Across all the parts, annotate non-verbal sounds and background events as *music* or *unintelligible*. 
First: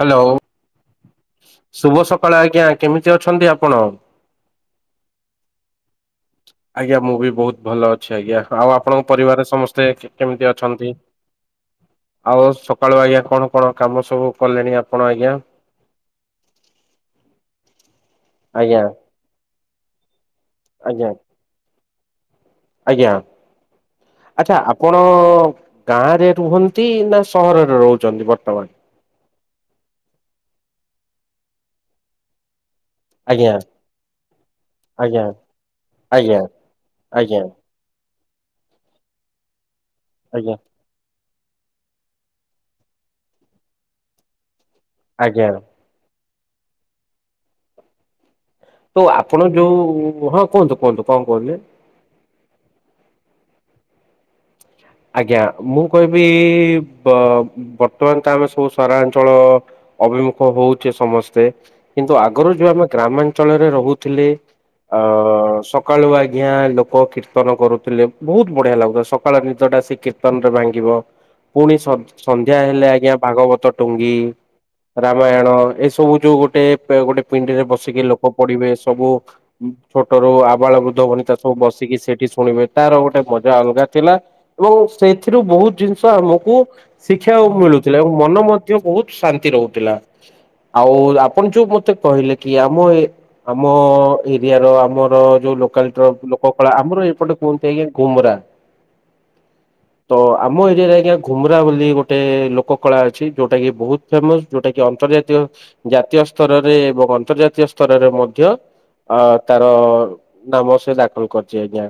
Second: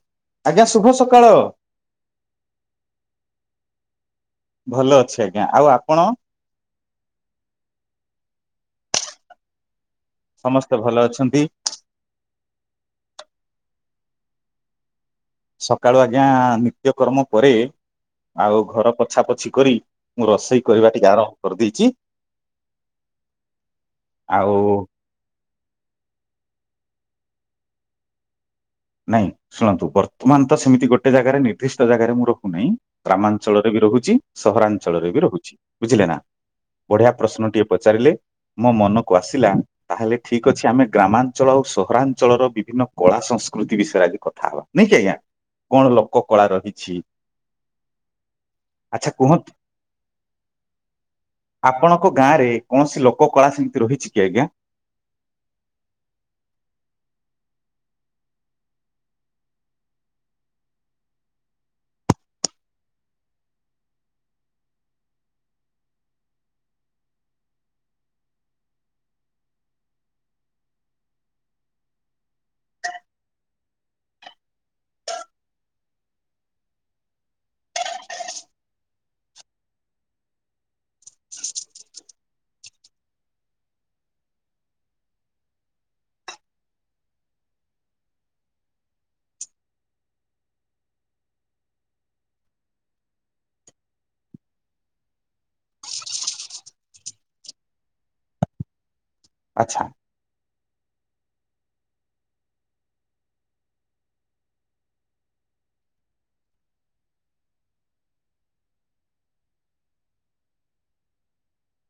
Hello. ଆଜ୍ଞା ଶୁଭ ସକାଳ। ଶୁଭ ସକାଳେ ଆଜ୍ଞା କେମିତି ଅଛନ୍ତି ଆପଣ? ଭଲ ଅଛି ଆଜ୍ଞା ଆଉ ଆପଣ? ଆଜ୍ଞା ମୁଁ ବି ବହୁତ ଭଲ ଅଛି ଆଜ୍ଞା ଆଉ ଆପଣଙ୍କ ପରିବାରରେ ସମସ୍ତେ କେମିତି ସମସ୍ତେ ଅଛନ୍ତି? ଭଲ ଅଛନ୍ତି। ଆଉ ସକାଳୁ ଆଜ୍ଞା କଣ କଣ କାମ ସବୁ କଲେଣି ଆପଣ ଆଜ୍ଞା? ସକାଳୁ ଆଜ୍ଞା ନିତ୍ୟକର୍ମ ପରେ ଆଉ ଆଜ୍ଞା ଘର ପଛା ପୋଛି କରି ମୁଁ ରୋଷେଇ କରିବା ଆଜ୍ଞା ଟିକେ ଆରମ୍ଭ କରିଦେଇଛି। ଆଜ୍ଞା ଆଉ ଆଚ୍ଛା ଆପଣ ତ ଗାଁରେ ରୁହନ୍ତି ନା ସହରରେ ରହୁଛନ୍ତି ବର୍ତ୍ତମାନ? ନାଇଁ ଶୁଣନ୍ତୁ ବର୍ତ୍ତମାନ ତ ସେମିତି ଗୋଟେ ଜାଗାରେ ନିର୍ଦ୍ଦିଷ୍ଟ ଜାଗାରେ ମୁଁ ରଖହୁନାହିଁ। ଆଜ୍ଞା ଗ୍ରାମାଞ୍ଚଳରେ ବି ରହୁଛି ସହରାଞ୍ଚଳରେ ବି ଆଜ୍ଞା ରହୁଛି ବୁଝିଲେ ନା ଆଜ୍ଞା ବଢିଆ ଆଜ୍ଞା ପ୍ରଶ୍ନଟିଏ। ପଚାରିଲେ ମୋ ମନକୁ ଆସିଲା ତାହେଲେ ଠିକ ଆଜ୍ଞା ଅଛି ଆମେ ଗ୍ରାମାଞ୍ଚଳ ଆଉ ସହରାଞ୍ଚଳର ବିଭିନ୍ନ କଳା ସଂସ୍କୃତି ବିଷୟରେ ଆଜି କଥା ହବା ନାଇକି ଆଜ୍ଞା? ଆଜ୍ଞା। କଣ ଲୋକ କଳା ରହିଛି? ତ ଆଚ୍ଛା କୁହନ୍ତୁ। ଆପଣ ଯୋଉ ହଁ କୁହନ୍ତୁ କୁହନ୍ତୁ କଣ କୁହନ୍ତୁ? ତାଙ୍କ ଗାଁ ରେ କଣ ଲୋକ କଳା ସେମିତି ରହିଛି କି ଆଜ୍ଞା? ଆଜ୍ଞା ମୁଁ କହିବି ବର୍ତ୍ତମାନ ତ ଆମେ ସବୁ ସହରାଞ୍ଚଳ ଅଭିମୁଖ ହଉଛେ ସମସ୍ତେ କିନ୍ତୁ ଆଗରୁ ଯୋଉ ଆମେ ଗ୍ରାମାଞ୍ଚଳରେ ରହୁଥିଲେ। ଅ ସକାଳୁ ଆଜ୍ଞା ଲୋକ କୀର୍ତ୍ତନ କରୁଥିଲେ ବହୁତ ବଢିଆ ଲାଗୁଥିଲା ସକାଳୁ ନି ଟା ସେ କୀର୍ତ୍ତନ ରେ ଭାଙ୍ଗିବ ପୁଣି ସନ୍ଧ୍ୟା ହେଲେ ଆଜ୍ଞା ଭାଗବତ ଟୁଙ୍ଗି। ରାମାୟଣ ଏସବୁ ଯୋଉ ଗୋଟେ ଗୋଟେ ପିଣ୍ଡିରେ ବସିକି ଲୋକ ପଡିବେ ସବୁ ଛୋଟ ରୁ ଆବାଳ ବୃଦ୍ଧ ଭନି ତା ସବୁ ବସିକି ସେଇଠି ଶୁଣିବେ ତାର ଗୋଟେ ମଜା ଅଲଗା ଥିଲା। ଏବଂ ସେଥିରୁ ବହୁତ ଜିନିଷ ଆମକୁ ଶିକ୍ଷା ମିଳୁଥିଲା ଏବଂ ମନ ମଧ୍ୟ ବହୁତ ଶାନ୍ତି ରହୁଥିଲା। ଆଉ ଆପଣ ଯୋଉ ମତେ କହିଲେ କି ଆମ ଏ ଆମ ଏରିଆ ର ଆମର ଯୋଉ ଲୋକାଲିଟିର ଲୋକ କଳା ଆମର ଏପଟେ କୁହନ୍ତି ଆଜ୍ଞା ଗୁମରା। ଆଚ୍ଛା। ତ ଆମ ଏରିଆରେ ଆଜ୍ଞା ଘୁମ୍ରା ବୋଲି ଗୋଟେ ଲୋକ କଳା ଅଛି ଯୋଉଟା କି ବହୁତ ଫେମସ ଯୋଉଟା କି ଅନ୍ତର୍ଜାତୀୟ ଜାତୀୟ ସ୍ତରରେ ଏବଂ ଅନ୍ତର୍ଜାତୀୟ ସ୍ତରରେ ମଧ୍ୟ ଅ ତାର ନାମ ସେ ଦାଖଲ କରିଚି ଆଜ୍ଞା।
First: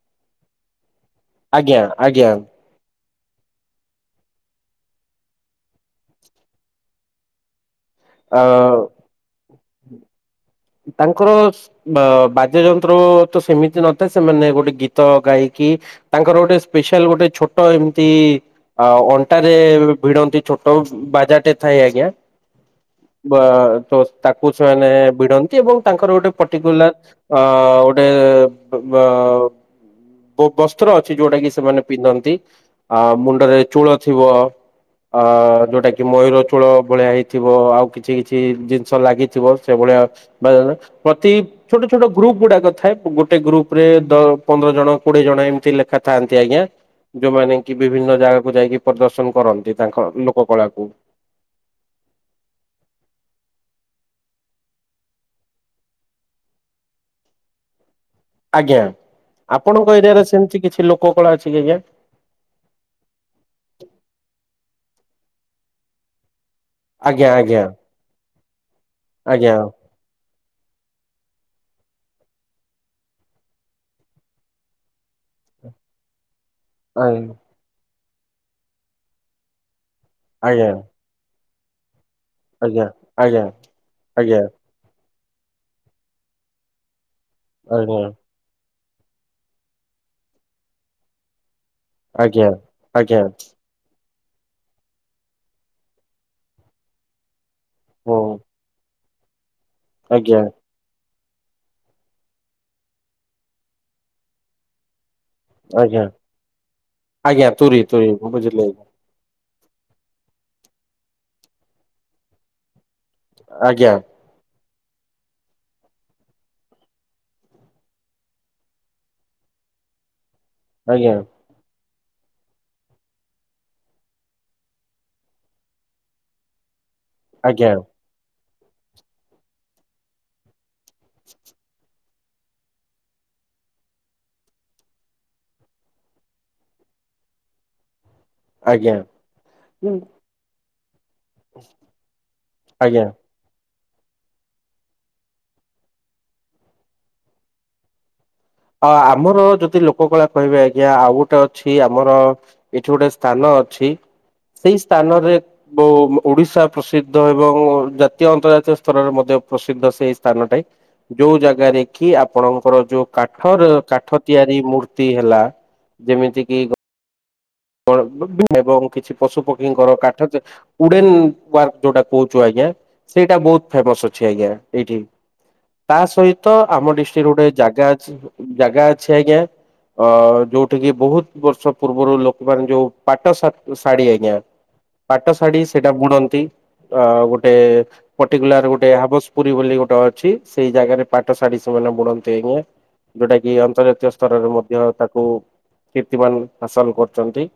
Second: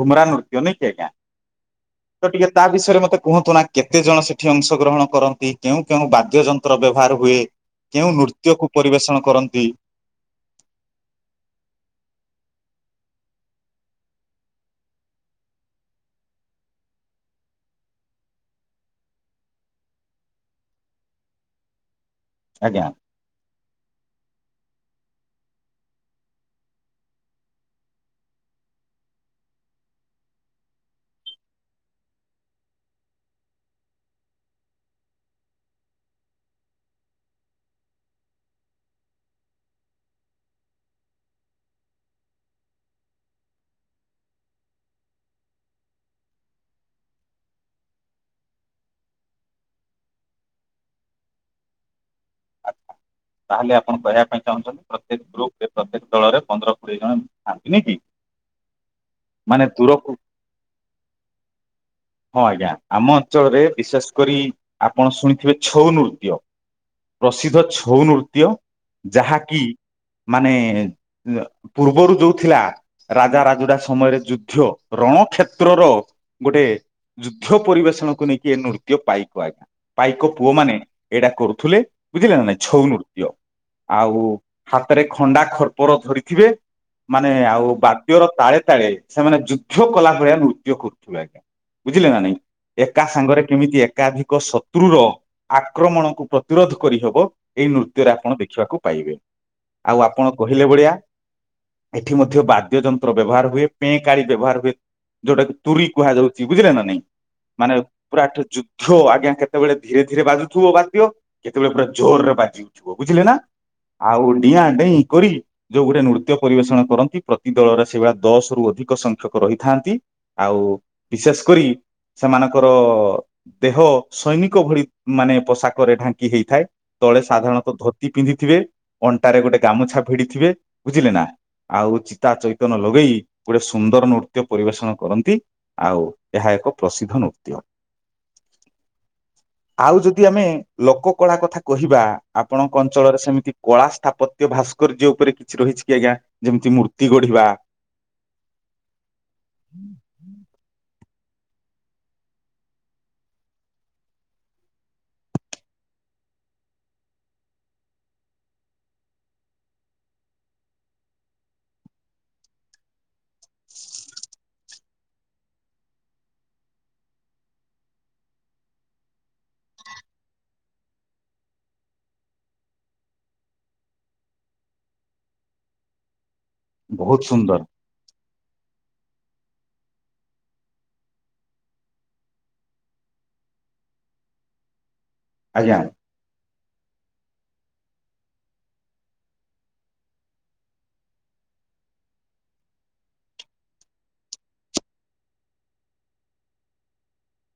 ଘୁମରା ନୃତ୍ୟ ନକେ ଆଜ୍ଞା। ଆଜ୍ଞା ତ ଆଜ୍ଞା। ଟିକେ ତା ବିଷୟରେ ମତେ କୁହନ୍ତୁ ନା କେତେ ଜଣ ସେଠି ଅଂଶଗ୍ରହଣ କରନ୍ତି କେଉଁ କେଉଁ ବାଦ୍ୟ ଯନ୍ତ୍ର ବ୍ୟବହାର ହୁଏ? କେଉଁ ଅ ନୃତ୍ୟକୁ ପରିବେଷଣ କରନ୍ତି? ତାଙ୍କର ବା ବାଦ୍ୟ ଯନ୍ତ୍ର ତ ସେମିତି ନଥାଏ ସେମାନେ ଗୋଟେ ଗୀତ ଗାଇକି ତାଙ୍କର ଗୋଟେ ସ୍ପେଶାଲ ଗୋଟେ ଛୋଟ ଏମତି ଆଉ ଅଣ୍ଟା ରେ ଭିଡନ୍ତି ଛୋଟ ବାଜାରଟେ ଥାଏ ଆଜ୍ଞା। ଆଜ୍ଞା। ବା ତ ତାକୁ ଛୁଆମାନେ ଭିଡ଼ନ୍ତି। ଏବଂ ତାଙ୍କର ଗୋଟେ ପର୍ଟିକୁଲାର ଅ ଗୋଟେ ବ ବସ୍ତ୍ର ଅଛି ଯୋଉଟା କି ସେମାନେ ପିନ୍ଧନ୍ତି ଆ ମୁଣ୍ଡରେ ଚୂଳ ଥିବ। ଅ ଯୋଉଟା କି ମୟୂର ଚୂଳ ଭଳିଆ ହେଇଥିବ ଆଉ କିଛି କିଛି ଜିନିଷ ଲାଗିଥିବ। ସେଭଳିଆ ବା ପ୍ରତି ଛୋଟ ଛୋଟ ଗ୍ରୁପ ଗୁଡାକ ଥାଏ ଗୋଟେ ଗ୍ରୁପ ରେ ଦ ପନ୍ଦର ଜଣ କୋଡିଏ ଜଣ ଏମିତି ଲେଖା ଥାଆନ୍ତି ଆଜ୍ଞା। ଯୋଉମାନେ କି ବିଭିନ୍ନ ଜାଗାକୁ ଯାଇକି ପ୍ରଦର୍ଶନ କରନ୍ତି ତାଙ୍କ ଲୋକ କଳାକୁ। ତାହେଲେ ଆପଣ କହିବା ପାଇଁ ଚାହୁଁଛନ୍ତି ପ୍ରତ୍ୟେକ ଗ୍ରୁପ ରେ ପ୍ରତ୍ୟେକ ଦଳରେ ପନ୍ଦର କୋଡିଏ ଜଣ *unintelligible* ଥାଆନ୍ତି ନି କି? ଆଜ୍ଞା ମାନେ ଆପଣଙ୍କ ଦୂରକୁ ଏରିଆରେ ସେମତି କିଛି ଲୋକ କଳା ଅଛି କି ଆଜ୍ଞା? ହଁ ଆଜ୍ଞା ଆମ ଅଞ୍ଚଳରେ ବିଶେଷ କରି ଆପଣ ଶୁଣିଥିବେ ଛଉ ନୃତ୍ୟ ଆଜ୍ଞା? ପ୍ରସିଦ୍ଧ ଛଉ ନୃତ୍ୟ ଆଜ୍ଞା ଯାହାକି ମାନେ ପୂର୍ବରୁ ଯୋଉଥିଲା ରାଜାରାଜୁଦା ସମୟରେ ଯୁଦ୍ଧ ରଣକ୍ଷେତ୍ରର ଗୋଟେ ଯୁଦ୍ଧ ପରିବେଷଣକୁ ନେଇକି ଏ ନୃତ୍ୟ ପାଇକ ଆଜ୍ଞା ପାଇକ ଆଜ୍ଞା ପୁଅ ଆଜ୍ଞା ମାନେ ଏଇଟା କରୁଥିଲେ। ବୁଝିଲେ ନା ନାଇଁ ଆଜ୍ଞା ଛଉନୃତ୍ୟ। ଆଜ୍ଞା ଆଉ ଆଜ୍ଞା ହାତରେ ଖଣ୍ଡା ଖରପର ଧରିଥିବେ ମାନେ ଆଉ ବାଦ୍ୟର ତାଳେ ତାଳେ ସେମାନେ ଯୁଦ୍ଧ କଲା ଭଳିଆ ନୃତ୍ୟ କରୁଥିବେ ଆଜ୍ଞା। ବୁଝିଲେ ନା ନାଇଁ ଆଜ୍ଞା ଆଜ୍ଞା ଆଜ୍ଞା ଏକା ଆଜ୍ଞା ସାଙ୍ଗରେ କେମିତି ଏକାଧିକ ସତ କ୍ରୁର ଆକ୍ରମଣକୁ ପ୍ରତିରୋଧ କରିହେବ ଏଇ ନୃତ୍ୟରେ ହୁଁ ଆପଣ ଦେଖିବାକୁ ପାଇବେ। ଆଉ ଆପଣ ଆଜ୍ଞା କହିଲେ ଭଳିଆ ଏଠି ମଧ୍ୟ ବାଦ୍ୟଯନ୍ତ୍ର ବ୍ୟବହାର ହୁଏ ପେଁକାଳି ବ୍ୟବହାର ହୁଏ। ଯୋଉଟା କି ତୁୁରୀ ଆଜ୍ଞା କୁହାଯାଉଚି ବୁଝିଲେ ନା ନାଇଁ ଆଜ୍ଞା ମାନେ ତୁରି ତୁରି ପୁରା ଏଠି ବୁଝିଲି ଯୁଦ୍ଧ ଆଜ୍ଞା କେ କେତେବେଳେ ଧୀରେ ଧୀରେ ବାଜୁଥିବ ବାଦ୍ୟ କେତେବେଳେ ପୁରା ଜୋରରେ ବାଜିଉଠିବ ବୁଝିଲେ ନା ଆଜ୍ଞା ଆଉ ଡିଆଁଡେଇଁ କରି ଯୋଉ ଗୋଟେ ନୃତ୍ୟ ପରିବେଷଣ କରନ୍ତି ପ୍ରତି ଦଳରେ ସେଇଭଳିଆ ଦଶ ରୁ ଅଧିକ ସଂଖ୍ୟକ ରହିଥାନ୍ତି ଆଉ ଆଜ୍ଞା ବିଶେଷକରି ସେମାନଙ୍କର ଦେହ ସୈନିକଭଳି ମାନେ ପୋଷାକରେ ଢାଙ୍କି ହେଇଥାଏ। ତଳେ ଆଜ୍ଞା ସାଧାରଣତଃ ଧୋତି ପିନ୍ଧିଥିବେ ଅଣ୍ଟାରେ ଗୋଟେ ଗାମୁଛା ଭିଡିଥିବେ। ବୁଝିଲେ ନା ଆଉ ଚିତା ଚୈତନ ଲଗେଇ ଗୋଟେ ସୁନ୍ଦର ନୃତ୍ୟ ପରିବେଷଣ କରନ୍ତି। ଆଉ ଏହା ଏକ ପ୍ରସିଦ୍ଧ ନୃତ୍ୟ। ଆଜ୍ଞା ଆଉ ଯଦି ଯଦି ଆମେ ଲୋକ କଳା କଥା କହିବା ଆପଣଙ୍କ ଆଜ୍ଞା ଅଞ୍ଚଳରେ ସେମିତି କଳା ସ୍ଥାପତ୍ୟ ଭାସ୍କର୍ଯ୍ୟ ଉପରେ କିଛି ରହିଛି କି ଆଜ୍ଞା ଯେମିତି ମୂର୍ତ୍ତି ଗଢିବା ଅ ଆମର ଯଦି ଲୋକ କଳା କହିବେ ଆଜ୍ଞା ଆଉ ଗୋଟେ ଅଛି ଆମର ଏଠି ଗୋଟେ ସ୍ଥାନ ଅଛି ସେଇ ସ୍ଥାନରେ ବ ଓଡିଶା ପ୍ରସିଦ୍ଧ ଏବଂ ଜାତୀୟ ଅନ୍ତର୍ଜାତୀୟ ସ୍ତରରେ ମଧ୍ୟ ପ୍ରସିଦ୍ଧ ସେଇ ସ୍ଥାନଟାଇ ଯୋଉ ଜାଗାରେ କି ଆପଣଙ୍କର ଯୋଉ। କାଠ ର କାଠ ତିଆରି ମୂର୍ତ୍ତି ହେଲା ଯେମିତି କି। *inaudible* ଏବଂ କିଛି ପଶୁପକ୍ଷୀଙ୍କର କାଠ ଉଡେନ ୱାର୍କ ଯୋଉଟା କହୁଛୁ ଆଜ୍ଞା ସେଇଟା ବହୁତ ଫେମସ୍ ଅଛି ଆଜ୍ଞା ଏଇଠି। ତା ସହିତ ଆମ ବହୁତ ଡିଷ୍ଟ୍ରିକ୍ଟ ରେ ଗୋଟେ ସୁନ୍ଦର ଜାଗା ଅଛି। ଜାଗା ଅଛି ଆଜ୍ଞା, ଅ ଯୋଉଠିିକି ବହୁତ ବର୍ଷ ପୂର୍ବରୁ ଲୋକ୍ ମାନେ ଯୋଉ ପାଟ ଶା ଶାଢୀ ଆଜ୍ଞା ପାଟ ଶାଢୀ ଆଜ୍ଞା ସେଇଟା ବୁଣନ୍ତି। ଆଉ ଗୋଟେ। ପଟିକୁଲାର ଗୋଟେ ହାବସପୁରୀ ବୋଲି ଗୋଟେ ଅଛି ସେଇ ଜାଗାରେ ପାଟ ଶାଢୀ ସେମାନେ ବୁଣନ୍ତି ଆଜ୍ଞା। ଯୋଉଟା କି ଅନ୍ତର୍ଜାତୀୟ ସ୍ତରରେ ମଧ୍ୟ ତାକୁ କୀର୍ତ୍ତିମାନ ହାସଲ କରି ଛନ୍ତି।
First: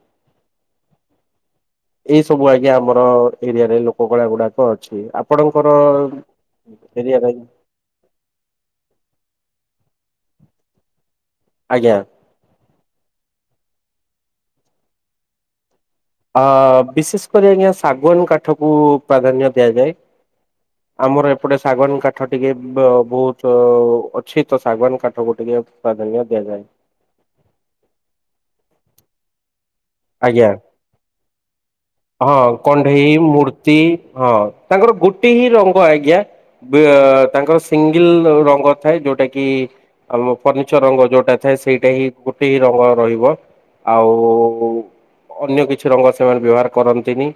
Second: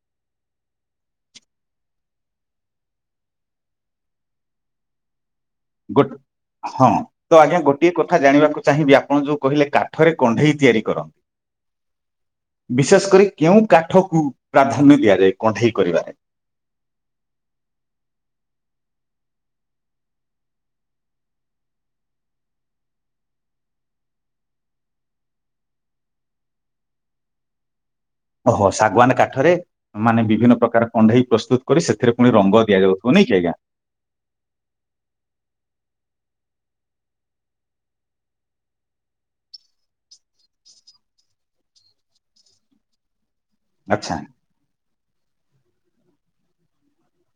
ଏଇ ସବୁ ଆଜ୍ଞା ଆମର ଏରିଆରେ ଲୋକ କଳା ଗୁଡାକ ଅଛି ଆପ ଆପଣଙ୍କର ଗୋ ହଁ ତ ଏରିଆରେ। ଆଜ୍ଞା ଗୋଟିଏ କଥା ଜାଣିବାକୁ ଚାହିଁବି ଆପଣ ଯୋଉ କହିଲେ କାଠରେ କଣ୍ଢେଇ ତିଆରି କରନ ଆଜ୍ଞା। ବିଶେଷକରି କେଉଁ କାଠକୁ ପ୍ରାଧାନ୍ୟ ଦିଆଯାଏ କଣ୍ଢେଇ କରିବାରେ। ଅ ବିଶେଷକରି ଆଜ୍ଞା ଶାଗୁଆନ କାଠକୁ ପ୍ରାଧାନ୍ୟ ଦିଆଯାଏ। ଆମର ଏପଟେ ଶାଗୁଆନ କାଠ ଟିକେ ବ ବହୁତ ଅଛି ତ ଶାଗୁଆନ କାଠକୁ ଟିକେ। ପ୍ରାଧାନ୍ୟ ଦିଆଯାଏ। ଓ ହୋ ଶାଗୁଆନ କାଠରେ। ମାନେ ଆଜ୍ଞା ବିଭିନ୍ନ ପ୍ରକାର କଣ୍ଢେଇ ପ୍ରସ୍ତୁତ କରି ସେଥିରେ ପୁଣି ହଁ ରଙ୍ଗ କଣ୍ଢେଇ ଦିଆଯାଉଥିବ ନାଇଁ କି ଆଜ୍ଞା। ମୂର୍ତ୍ତି ହଁ, ତାଙ୍କର ଗୋଟେ ହିଁ ରଙ୍ଗ ଆଜ୍ଞା। ବେ ତାଙ୍କର ସିଙ୍ଗଲ ରଙ୍ଗ ଥାଏ ଯୋଉଟା କି। ଆମ ଫର୍ଣ୍ଣିିଚର ରଙ୍ଗ ଯୋଉଟା ଥାଏ ସେଇଟା ହିଁ ଗୋଟେ ହି ରଙ୍ଗ ରହିବ ଆଚ୍ଛା ଆଉ। ଅନ୍ୟ କିଛି ରଙ୍ଗ ସେମାନେ ବ୍ୟବହାର କରନ୍ତିନି।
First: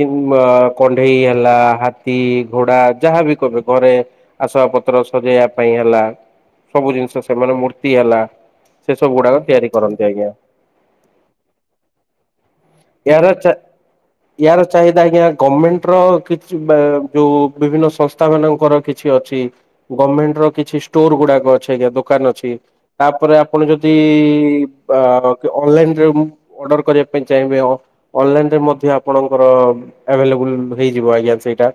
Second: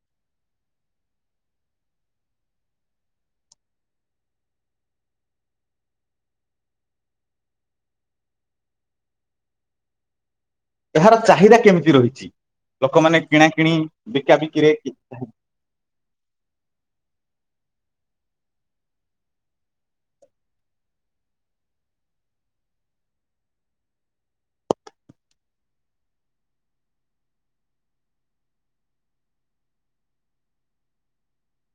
କିମ୍ ଆ କଣ୍ଢେଇ ହେଲା ହାତୀ ଘୋଡା ଯାହାବି କହିବେ ଘରେ। ଆସବାବ ପତ୍ର ସଜେଇବା ପାଇଁ ହେଲା। ସବୁ ଜିନିଷ ସେମାନେ ମୂର୍ତ୍ତି ହେଲା ସେ ସବୁ ଗୁଡାକ ତିଆରି କରନ୍ତି ଆଜ୍ଞା। ଏହାର ଚାହିଦା କେମିତି ରହିଛି। ଲୋକମାନେ ଏହାର କିଣା ଚା କିିଣି ବିକା ଏହାର ବିକିରେ ଚାହିଦା ଆଜ୍ଞା ଗମେଣ୍ଟ ର କି ବା ଯୋଉ ବିଭିନ୍ନ ସଂସ୍ଥା ମାନଙ୍କର କିଛି ଅଛି। ଗମେଣ୍ଟ ର କିଛି ଷ୍ଟୋର ଗୁଡାକ ଅଛି ଆଜ୍ଞା ଦୋକାନ ଅଛି। ତାପରେ ଆପଣ ଯଦି ବା ଅନଲାଇନରେ। ଅର୍ଡର କରିବା ପାଇଁ ଚାହିଁବେ ଅ ଅନଲାଇନ ରେ ମଧ୍ୟ ଆପଣଙ୍କର ଆଭେଲେବୁଲ ହେଇଯିବ ଆଜ୍ଞା ସେଇଟା।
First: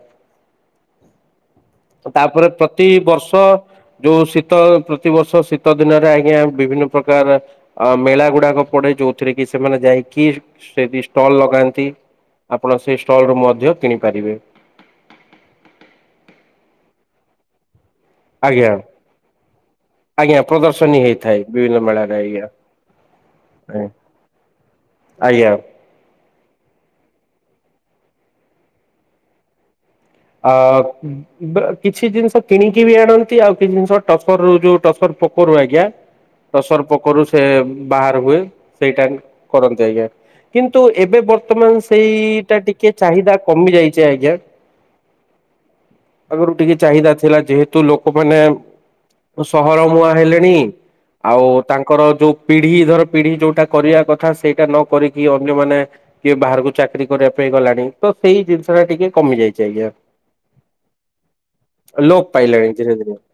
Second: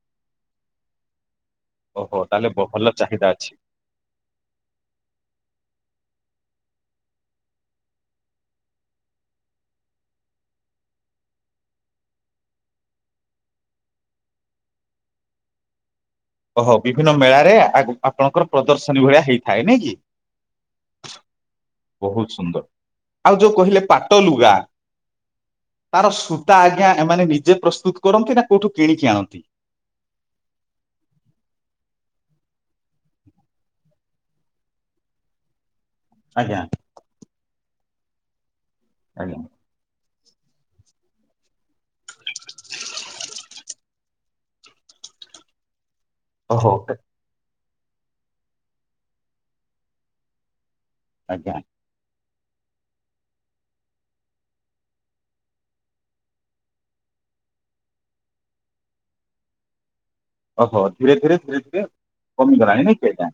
ତ ଓହୋ ତାପରେ ତାହେଲେ ବ- ଭଲ ପ୍ରତି ଚାହିଦା ବର୍ଷ। ଅଛି। ଯୋଉ ଶୀତ ପ୍ରତିବର୍ଷ ଶୀତ ଦିନରେ ଆଜ୍ଞା ବିଭିନ୍ନ ପ୍ରକାର। ଅ ମେଳା ଗୁଡାକ ପଡେ ଯୋଉଥିରେ କି ସେମାନେ ଯାଇକି ସେଠି ଷ୍ଟଲ ଲଗାନ୍ତି। ଆପଣ ସେହି ଷ୍ଟଲ୍ରୁ ମଧ୍ୟ କିଣିପାରିବେ। ଓହୋ ବିଭିନ୍ନ ମେଳାରେ ଆଗୁ ଆପଣଙ୍କର ଆଜ୍ଞା ପ୍ରଦର୍ଶନୀ ଭଳିଆ ହେଇଥାଏ ନାଇ କି ଆଜ୍ଞା ପ୍ରଦର୍ଶନୀ ହେଇଥାଏ ବିଭିନ୍ନ ମେଳାରେ ବହୁତ ଆଜ୍ଞା ସୁନ୍ଦର। ଆଉ ଯୋଉ କହିଲେ ପାଟ ଲୁଗା। ଆଜ୍ଞା। ତାର ସୂତା ଆଜ୍ଞା ଏମାନେ ନିଜେ ପ୍ରସ୍ତୁତ କରନ୍ତି ନା କୋଉଠୁ କିଣିକି ଆଣନ୍ତି। ଅ ଉ। ବ୍ କିଛି ଜିନିଷ କିଣିକି ବି ଆଣନ୍ତି ଆଉ କିଛି ଜିନିଷ ଟସରୁର ଯୋଉ ଟସର ପୋକରୁ ଆଜ୍ଞା। ଆଜ୍ଞା ଟସର ପୋକରୁ ସେ ବାହାର ହୁଏ, ସେଇଟା ହିଁ ଆଜ୍ଞା। କରନ୍ତି। ଯାଇଜ୍ଞା କିନ୍ତୁ ଏବେ ବର୍ତ୍ତମାନ ସେଇଟା ଟିକେ ଚାହିଦା କମି ଯାଇଛି ଆଜ୍ଞା। ଆଗରୁ ଓହୋ ଟିକେ ଚାହିଦାଥିଲା ଯେହେ ତୁ ଲୋକମାନେ ସହର ମୁହାଁ ହେଲେଣି, ଆଉ ଆଜ୍ଞା ତାଙ୍କ ଙ୍କର ଯୋଉ ପିଢ଼ି ଧର ପିଢ଼ି ଯୋଉଟା କରିବା କଥା ସେଇଟା ନ କରିକି ଅନ୍ୟମାନେ କିଏ ବାହାରକୁ ଚାକିରି କରିବା ପାଇଁ ଗଲାଣି ତ ସେଇ ଜିନିଷ ଟା ଟିକେ କମି ଯାଇଛି ଆଜ୍ଞା। ଓହୋ ଧୀରେ ଧୀରେ ଧୀରେ ଧୀରେ ଲୋପ ପାଇଲାଣି କମିଗଲାଣି ଧୀରେ ନାଇକି ଧୀରେ ଆଜ୍ଞା?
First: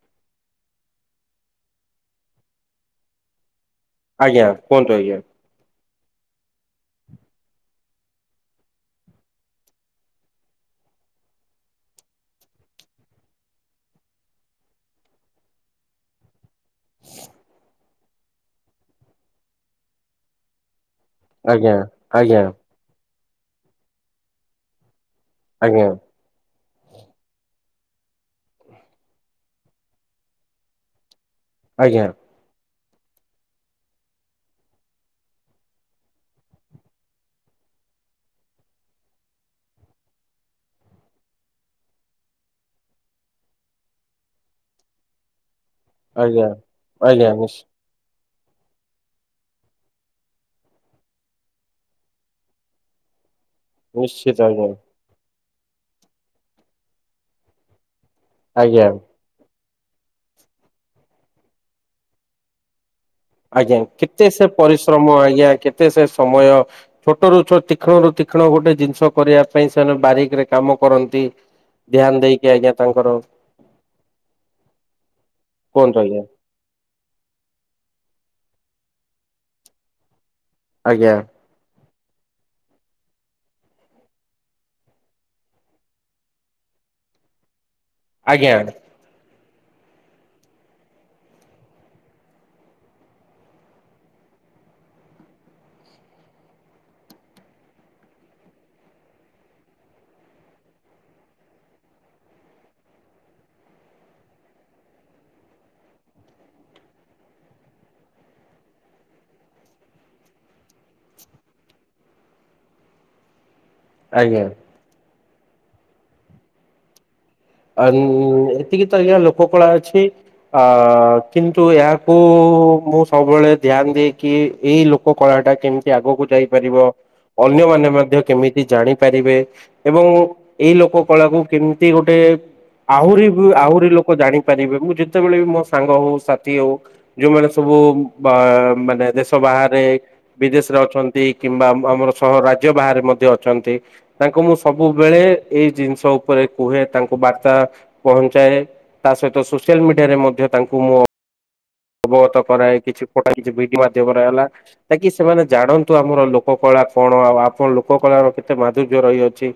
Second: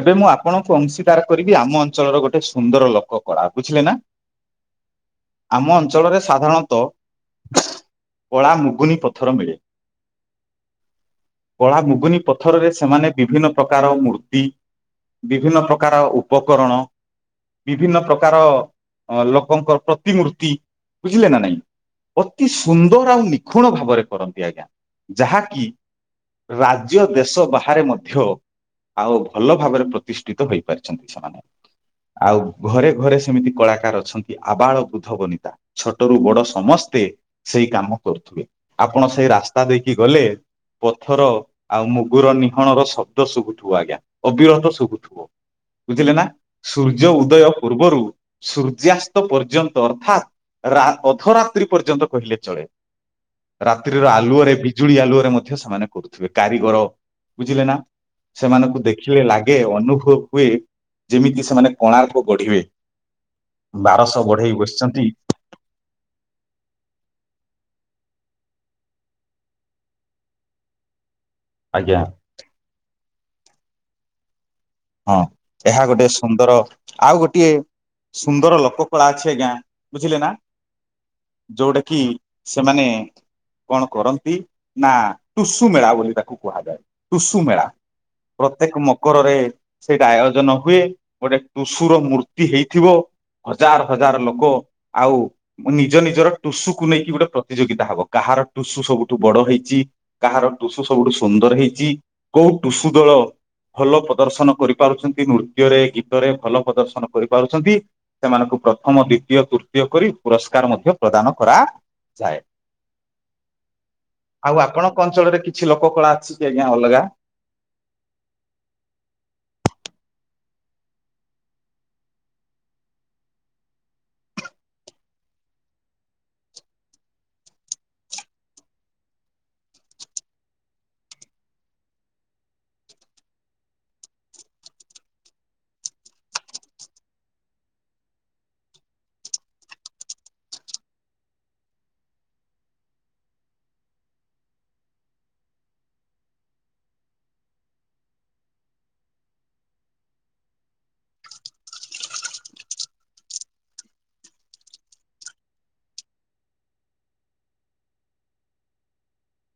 ଏବେ ମୁଁ ଆପଣଙ୍କୁ ଅଂଶୀଦାର କରିବି ଆମ ଅଞ୍ଚଳର ଗୋଟେ ସୁନ୍ଦର ଲୋକ କଳା, ବୁଝିଲେ ନା। ଆଜ୍ଞା କୁହନ୍ତୁ ଆଜ୍ଞା। ଆମ ଅଞ୍ଚଳରେ ସାଧାରଣତଃ କଳା ମୁଗୁନି ପଥର ମିଳେ। କଳା ମୁଗୁନି ପଥରରେ ସେମାନେ ବିଭିନ୍ନ ପ୍ରକାର ମୂର୍ତ୍ତି ବିଭିନ୍ନ ପ୍ରକାର ଉପକରଣ ବିଭିନ୍ନ ପ୍ରକାର ଲୋକଙ୍କ ପ୍ରତିମୂର୍ତ୍ତି ବୁଝିଲେ ନା ନାଇଁ ଆଜ୍ଞା ଆଜ୍ଞା ଅତି ସ କୁନ୍ଦର ଆଉ ନିଖୁଣ ଭାବରେ କରନ୍ତି ଆଜ୍ଞା, ଯାହାକି ଆଜ୍ଞା ରାଜ୍ୟ ଦେଶ ବାହାରେ ମଧ୍ୟ ଆଉ ଭଲ ଭାବରେ ପ୍ରତିଷ୍ଠିତ ହୋଇପାରିଛନ୍ତି ସେମାନେ। ଆଜ୍ଞା। ଆଉ ଘରେ ଘରେ ସେମିତି କଳାକାର ଅଛନ୍ତି ଆବାଳ ବୃଦ୍ଧ ବନିତା। ଛୋଟରୁୁ ବଡ଼ ସମସ୍ତେ ସେଇ କାମ କରୁଥିବେ। ଆପଣ ସେ ରାସ୍ତା ଦେଇକି ଗଲେ ପଥର ଆଉ ମୁଗୁର ନିହଣର ଶବ୍ଦ ଶୁଭୁଥିବ ଆଜ୍ଞା, ଅବିରତ ଶୁଭୁଥିବ। ବୁଝିଲେ ନା, ଆଜ୍ଞା ସୂର୍ଯ୍ୟ ଆଜ୍ଞା ଉଦୟ ନିଶ୍ଚୟ। ପୂର୍ବରୁ ସୂର୍ଯ୍ୟାସ୍ତ ପର୍ଯ୍ୟନ୍ତ ଅର୍ଥାତ୍ ରା ଅଧରାତ୍ରି ପର୍ଯ୍ୟନ୍ତ କହିଲେ ଚଳେ। ରାତ୍ରିର ନିଶ୍ଚିତ ଆଲୁଅରେ ଆଜ୍ଞା ବିଜୁଳି ଆଲୁଅରେ ମଧ୍ୟ ସେମାନେ କରୁଥିବେ କାରିଗର ବୁଝିଲେ ନା। ସେମାନଙ୍କୁ ଆଜ୍ଞା ଦେଖିଲେ ଲାଗେ ଅନୁଭବ ହୁଏ, ଯେମିତି ସେମାନେ କୋଣାର୍କ ଗଢ଼ିବେ। ଆଜ୍ଞା କେତେ ସେ ବସିଛନ୍ତି ପରିଶ୍ରମ ଆଜ୍ଞା କେତେ ସେ ସମୟ। ଛୋଟ ରୁ ଛୋ ତୀକ୍ଷ୍ଣ ରୁ ତୀକ୍ଷ୍ଣ ଗୋଟେ ଜିନିଷ କରିବା ପାଇଁ ସେମାନେ ବାରିକରେ କାମ କରନ୍ତି। ଆଜ୍ଞା ଧ୍ୟାନ୍ ଦେଇକି ଆଜ୍ଞା ତାଙ୍କର ହଁ ଏହା କୁହନ୍ତୁ ଗୋଟେ ଆଜ୍ଞା ସୁନ୍ଦର ଆଉ ଗୋଟିଏ ସୁନ୍ଦର ଲୋକ କଳା ଅଛି ଆଜ୍ଞା, ବୁଝିଲେ ନା। ଆଜ୍ଞା। ଯୋଉଟା କିି ସେମାନେ କଣ କରନ୍ତି ନା ଟୁସୁ ମେଳା ବୋଲି ତାକୁ କୁହାଯାଏ। ଟୁସୁ ମେଳା। ଆଜ୍ଞା ପ୍ରତ୍ୟେକ ମକରରେ ସେଇଟା ଆୟୋଜନ ହୁଏ, ଗୋଟେ ଟୁସୁର ମୂର୍ତ୍ତି ହେଇଥିବ। ହଜାର ହଜାର ଲୋକ ଆଉ ନିଜ ନିଜର ଟୁସୁକୁ ନେଇକି ଗୋଟେ ପ୍ରତିଯୋଗିତା ହବ। କାହାର ଟୁସୁ ସବୁଠୁ ବଡ଼ ହେଇଛି କାହାର ଟୁସୁ ସବୁଠୁ ସୁନ୍ଦର ହେଇଛି, କୋଉ ଟୁସୁ ଦଳ ଭଲ ପ୍ରଦର୍ଶନ କରିପାରୁଛନ୍ତି ନୃତ୍ୟରେ, ଗୀତରେ ଭଲ ପ୍ରଦର୍ଶନ କରିପାରୁଛନ୍ତି। ସେମାନଙ୍କୁ ପ୍ରଥମ, ଦ୍ଵିତୀୟ, ତୃତୀୟ କରି ପୁରସ୍କାର ମଧ୍ୟ ପ୍ରଦାନ କରାଯାଏ। ଆଜ୍ଞା ଆଉ ଆପଣଙ୍କ ଅଞ୍ଚଳରେ କିଛି ଲୋକ କଳା ଅଛି କି ଆଜ୍ଞା ଅଲଗା? ଆଲ୍ ଏତିକି ତ ଆଜ୍ଞା ଲୋକ କଳା ଅଛି। ଆ କିନ୍ତୁ ଏହାକୁ ମୁଁ ସବୁବେଳେ ଧ୍ୟାନ ଦିଏ କିି ଏଇ ଲୋକ ମୋ କଳା ଟା କେମିତି ଆଗକୁ ଯାଇପାରିବ, ଅନ୍ୟମାନେ ମଧ୍ୟ କେମିତି ଜାଣିପାରିବେ ଏବଂ ଏଇ ଲୋକ କଳାକୁ କେମତି ଗୋଟେ ଆହୁରି ବି ଆହୁରି ଲୋକ ଜାଣିପାରିବେ ମୁଁ ଯେତେବେଳେ ବି ମୋ ସାଙ୍ଗ ହଉ ସାଥି ହଉ ଯୋଉମାନେ ସବୁ ପ ମାନେ ଦେଶ ବାହାରେ ବିଦେଶରେ ଅଛନ୍ତି କିମ୍ବା ଆମର ସହ ରାଜ୍ୟ ବାହାରେ ମଧ୍ୟ ଅଛନ୍ତି। ତାଙ୍କ ମୁଁ ସବୁବେଳେ ଏଇ ଜିନିଷ ଉପରେ କୁହେ। ତାଙ୍କ ବାର୍ତ୍ତା ପହଞ୍ଚାଏ। ତା ସହିତ ସୋସିଆଲ ମିଡିଆରେ ମଧ୍ୟ ତାଙ୍କୁ ମୁଁ ଅବଗତ କରାଏ କିଛି ଫୋଟା କିଛି ଭିଡିଓ ମାଧ୍ୟମରେ ହେଲା। ତା କିି ସେମାନେ ଜାଣନ୍ତୁ ଆମର ଲୋକ କଳା କଣ, ଆଉ ଆପଣ ଲୋକ କଳାର କେତେ ମାଧୁର୍ଯ୍ୟ ରହିଅଛି।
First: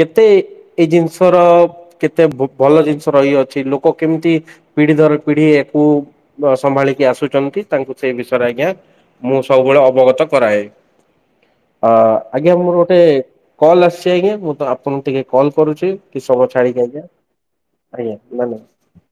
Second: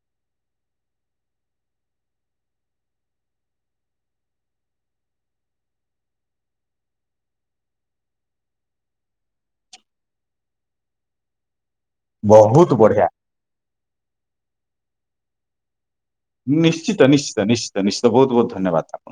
କେତେ ଏଇ ଜିନିଷ ର କେତେ ଭଲ ଜିନିଷ ରହିଅଛି, ଲୋକ କେମିତି ପିଢି ଦର ପିଢି ଆକୁ ସମ୍ଭାଳିକି ଆସୁଛନ୍ତି ତାଙ୍କୁ ସେଇ ବିଷୟରେ ଆଜ୍ଞା ମୁଁ ସବୁବେଳେ ଅବଗତ କରାଏ। ଅ ଆଜ୍ଞା ମୋର ବହୁତ ଗୋଟେ ବଢିଆ କଲ୍ ଆସିଚି ଆଜ୍ଞା ମୁଁ ତ ଆପଣଙ୍କୁ ଟିକେ କଲ୍ କରୁଚି କିଛି ସମୟ ଛାଡିକି ନିଶ୍ଚିତ ଆଜ୍ଞା, ନିଶ୍ଚିତ ନିଶ୍ଚିତ ନିଶ୍ଚିତ ଆଜ୍ଞା ବହୁତ ବହୁତ ନା ନାଇଁ। ଧନ୍ୟବାଦ ଆପଣ